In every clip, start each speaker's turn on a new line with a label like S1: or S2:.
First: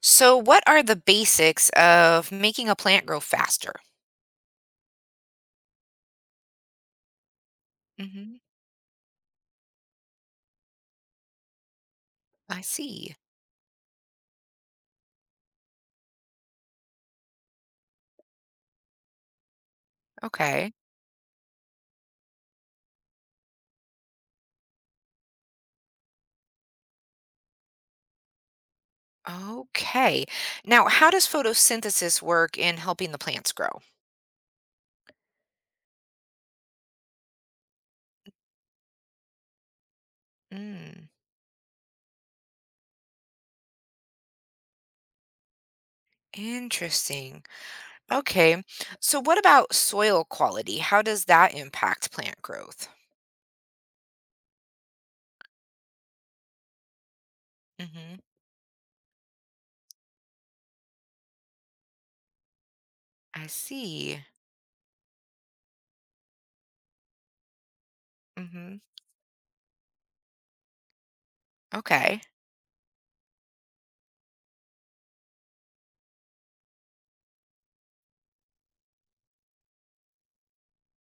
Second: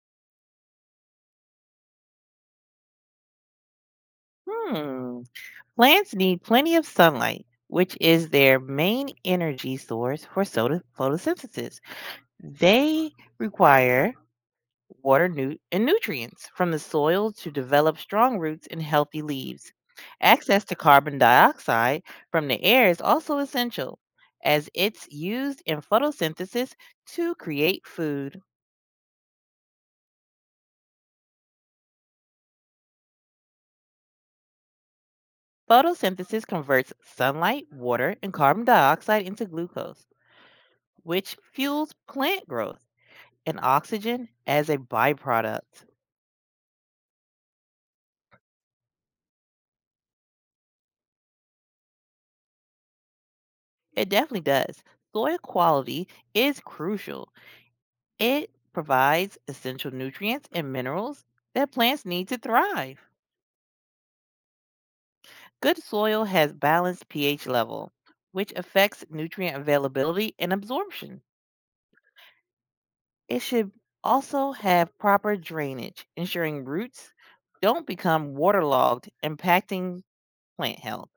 S1: So, what are the basics of making a plant grow faster?
S2: Hmm. Plants need plenty of sunlight, which is
S1: hmm
S2: their main energy source for photosynthesis.
S1: I
S2: They
S1: see.
S2: require and nutrients from the soil to develop strong roots and healthy leaves. Access
S1: Okay.
S2: to carbon dioxide from the air is also essential, as it's used in photosynthesis to create food.
S1: Okay. Now, how does photosynthesis work in helping the plants grow?
S2: Photosynthesis converts sunlight, water, and carbon dioxide into glucose,
S1: Mm,
S2: which fuels plant growth. And oxygen as a byproduct.
S1: interesting. Okay. So, what about soil quality? How does that impact plant growth?
S2: It definitely does. Soil quality is crucial.
S1: hmm
S2: It provides essential nutrients and minerals that plants need to thrive.
S1: I see.
S2: Good soil has balanced pH level, which
S1: hmm
S2: affects nutrient availability and absorption.
S1: Okay.
S2: It should also have proper drainage, ensuring roots don't become waterlogged, impacting plant health.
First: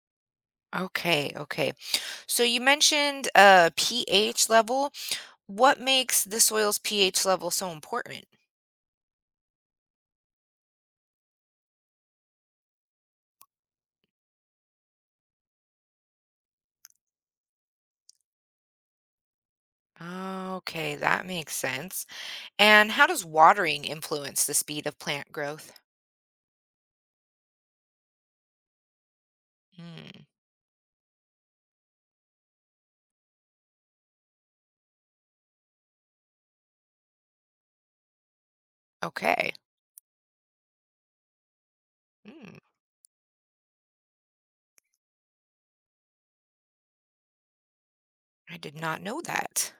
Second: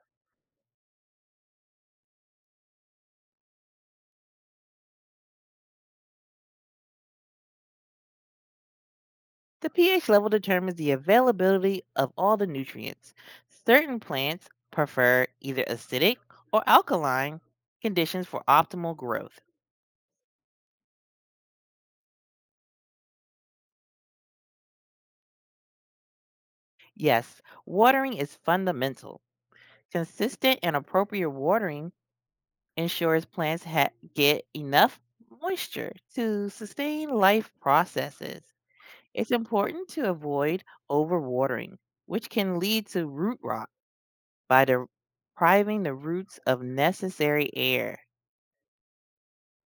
S1: Okay. Okay. So, you mentioned pH level. What makes the soil's pH level so important?
S2: The pH level determines the availability of all the nutrients. Certain plants prefer either acidic or alkaline conditions for optimal growth.
S1: Oh, okay, that makes sense. And how does watering influence the speed of plant growth?
S2: Yes, watering is fundamental.
S1: Hmm.
S2: Consistent and appropriate watering ensures plants get enough moisture to sustain life processes. It's
S1: Okay.
S2: important to avoid overwatering, which
S1: Hmm.
S2: can lead to root rot by depriving the roots of necessary air.
S1: I did not know that.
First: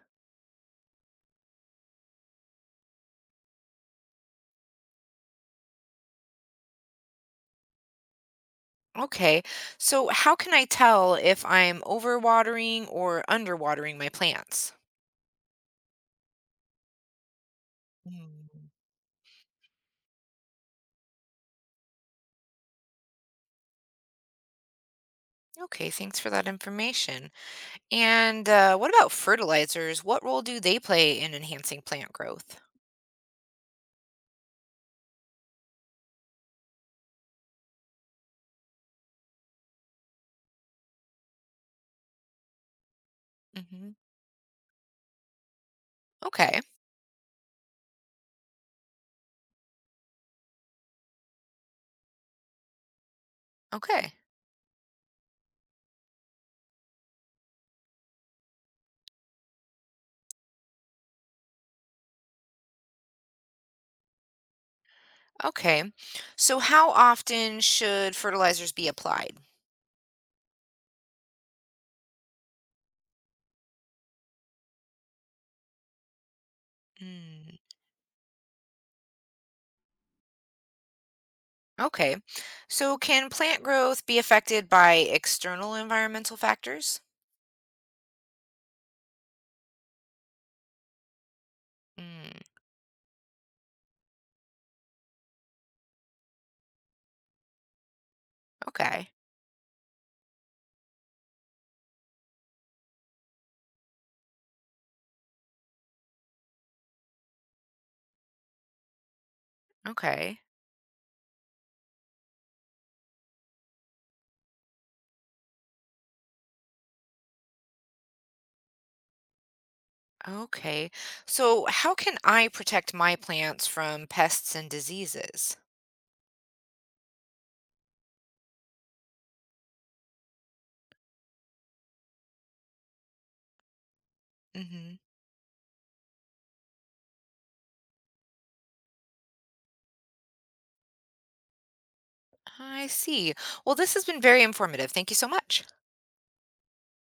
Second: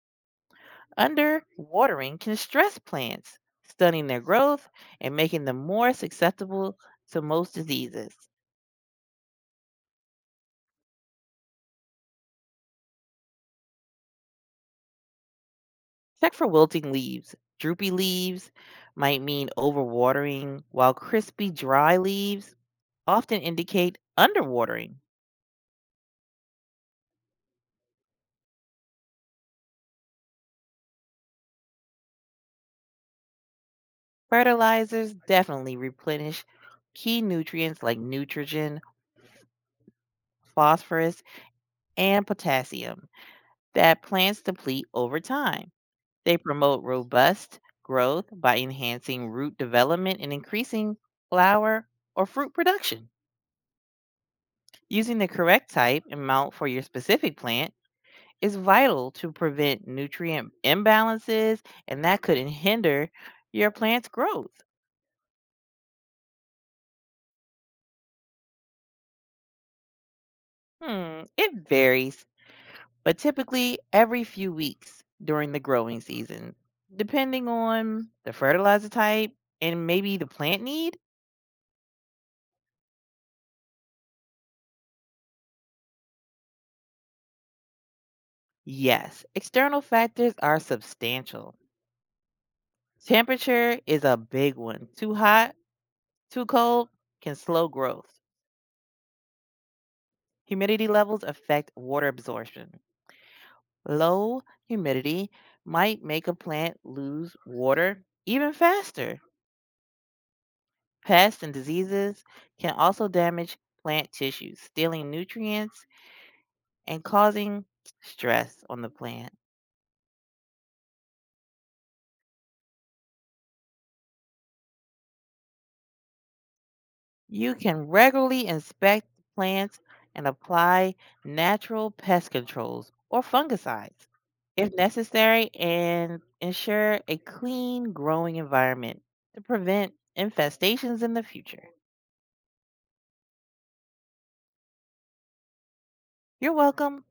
S2: Underwatering can stress plants, stunning their growth and making them more susceptible to most diseases.
S1: Okay. So how can I tell if I'm overwatering or underwatering my plants?
S2: Check for wilting leaves. Droopy leaves
S1: Hmm.
S2: might mean overwatering, while crispy, dry leaves often indicate underwatering.
S1: Okay, thanks for that information. And what about fertilizers? What role do they play in enhancing plant growth?
S2: Fertilizers definitely replenish key nutrients like nitrogen, phosphorus, and potassium
S1: hmm
S2: that plants deplete over time. They
S1: Okay.
S2: promote robust growth by enhancing root development and increasing flower or fruit production.
S1: Okay.
S2: Using the correct type and mount for your specific plant is vital to prevent nutrient imbalances, and that could hinder your plant's growth.
S1: Okay. So how often should fertilizers be applied?
S2: Hmm, it varies, but typically every few weeks during the growing season, depending
S1: Hmm.
S2: on the fertilizer type and maybe the plant need.
S1: Okay. So can plant growth be affected by external environmental factors?
S2: Yes, external factors are substantial.
S1: Mm,
S2: Temperature is a big one. Too hot, too cold can slow growth.
S1: okay.
S2: Humidity levels affect water absorption. Low humidity might make a plant lose water even faster.
S1: Okay.
S2: Pests and diseases can also damage plant tissues, stealing nutrients and causing stress on the plant.
S1: Okay. So how can I protect my plants from pests and diseases?
S2: You can regularly inspect the plants and apply natural pest controls or fungicides if
S1: hmm
S2: necessary and ensure a clean growing environment to prevent infestations in the future.
S1: I see. Well, this has been very informative. Thank you so much.
S2: You're welcome.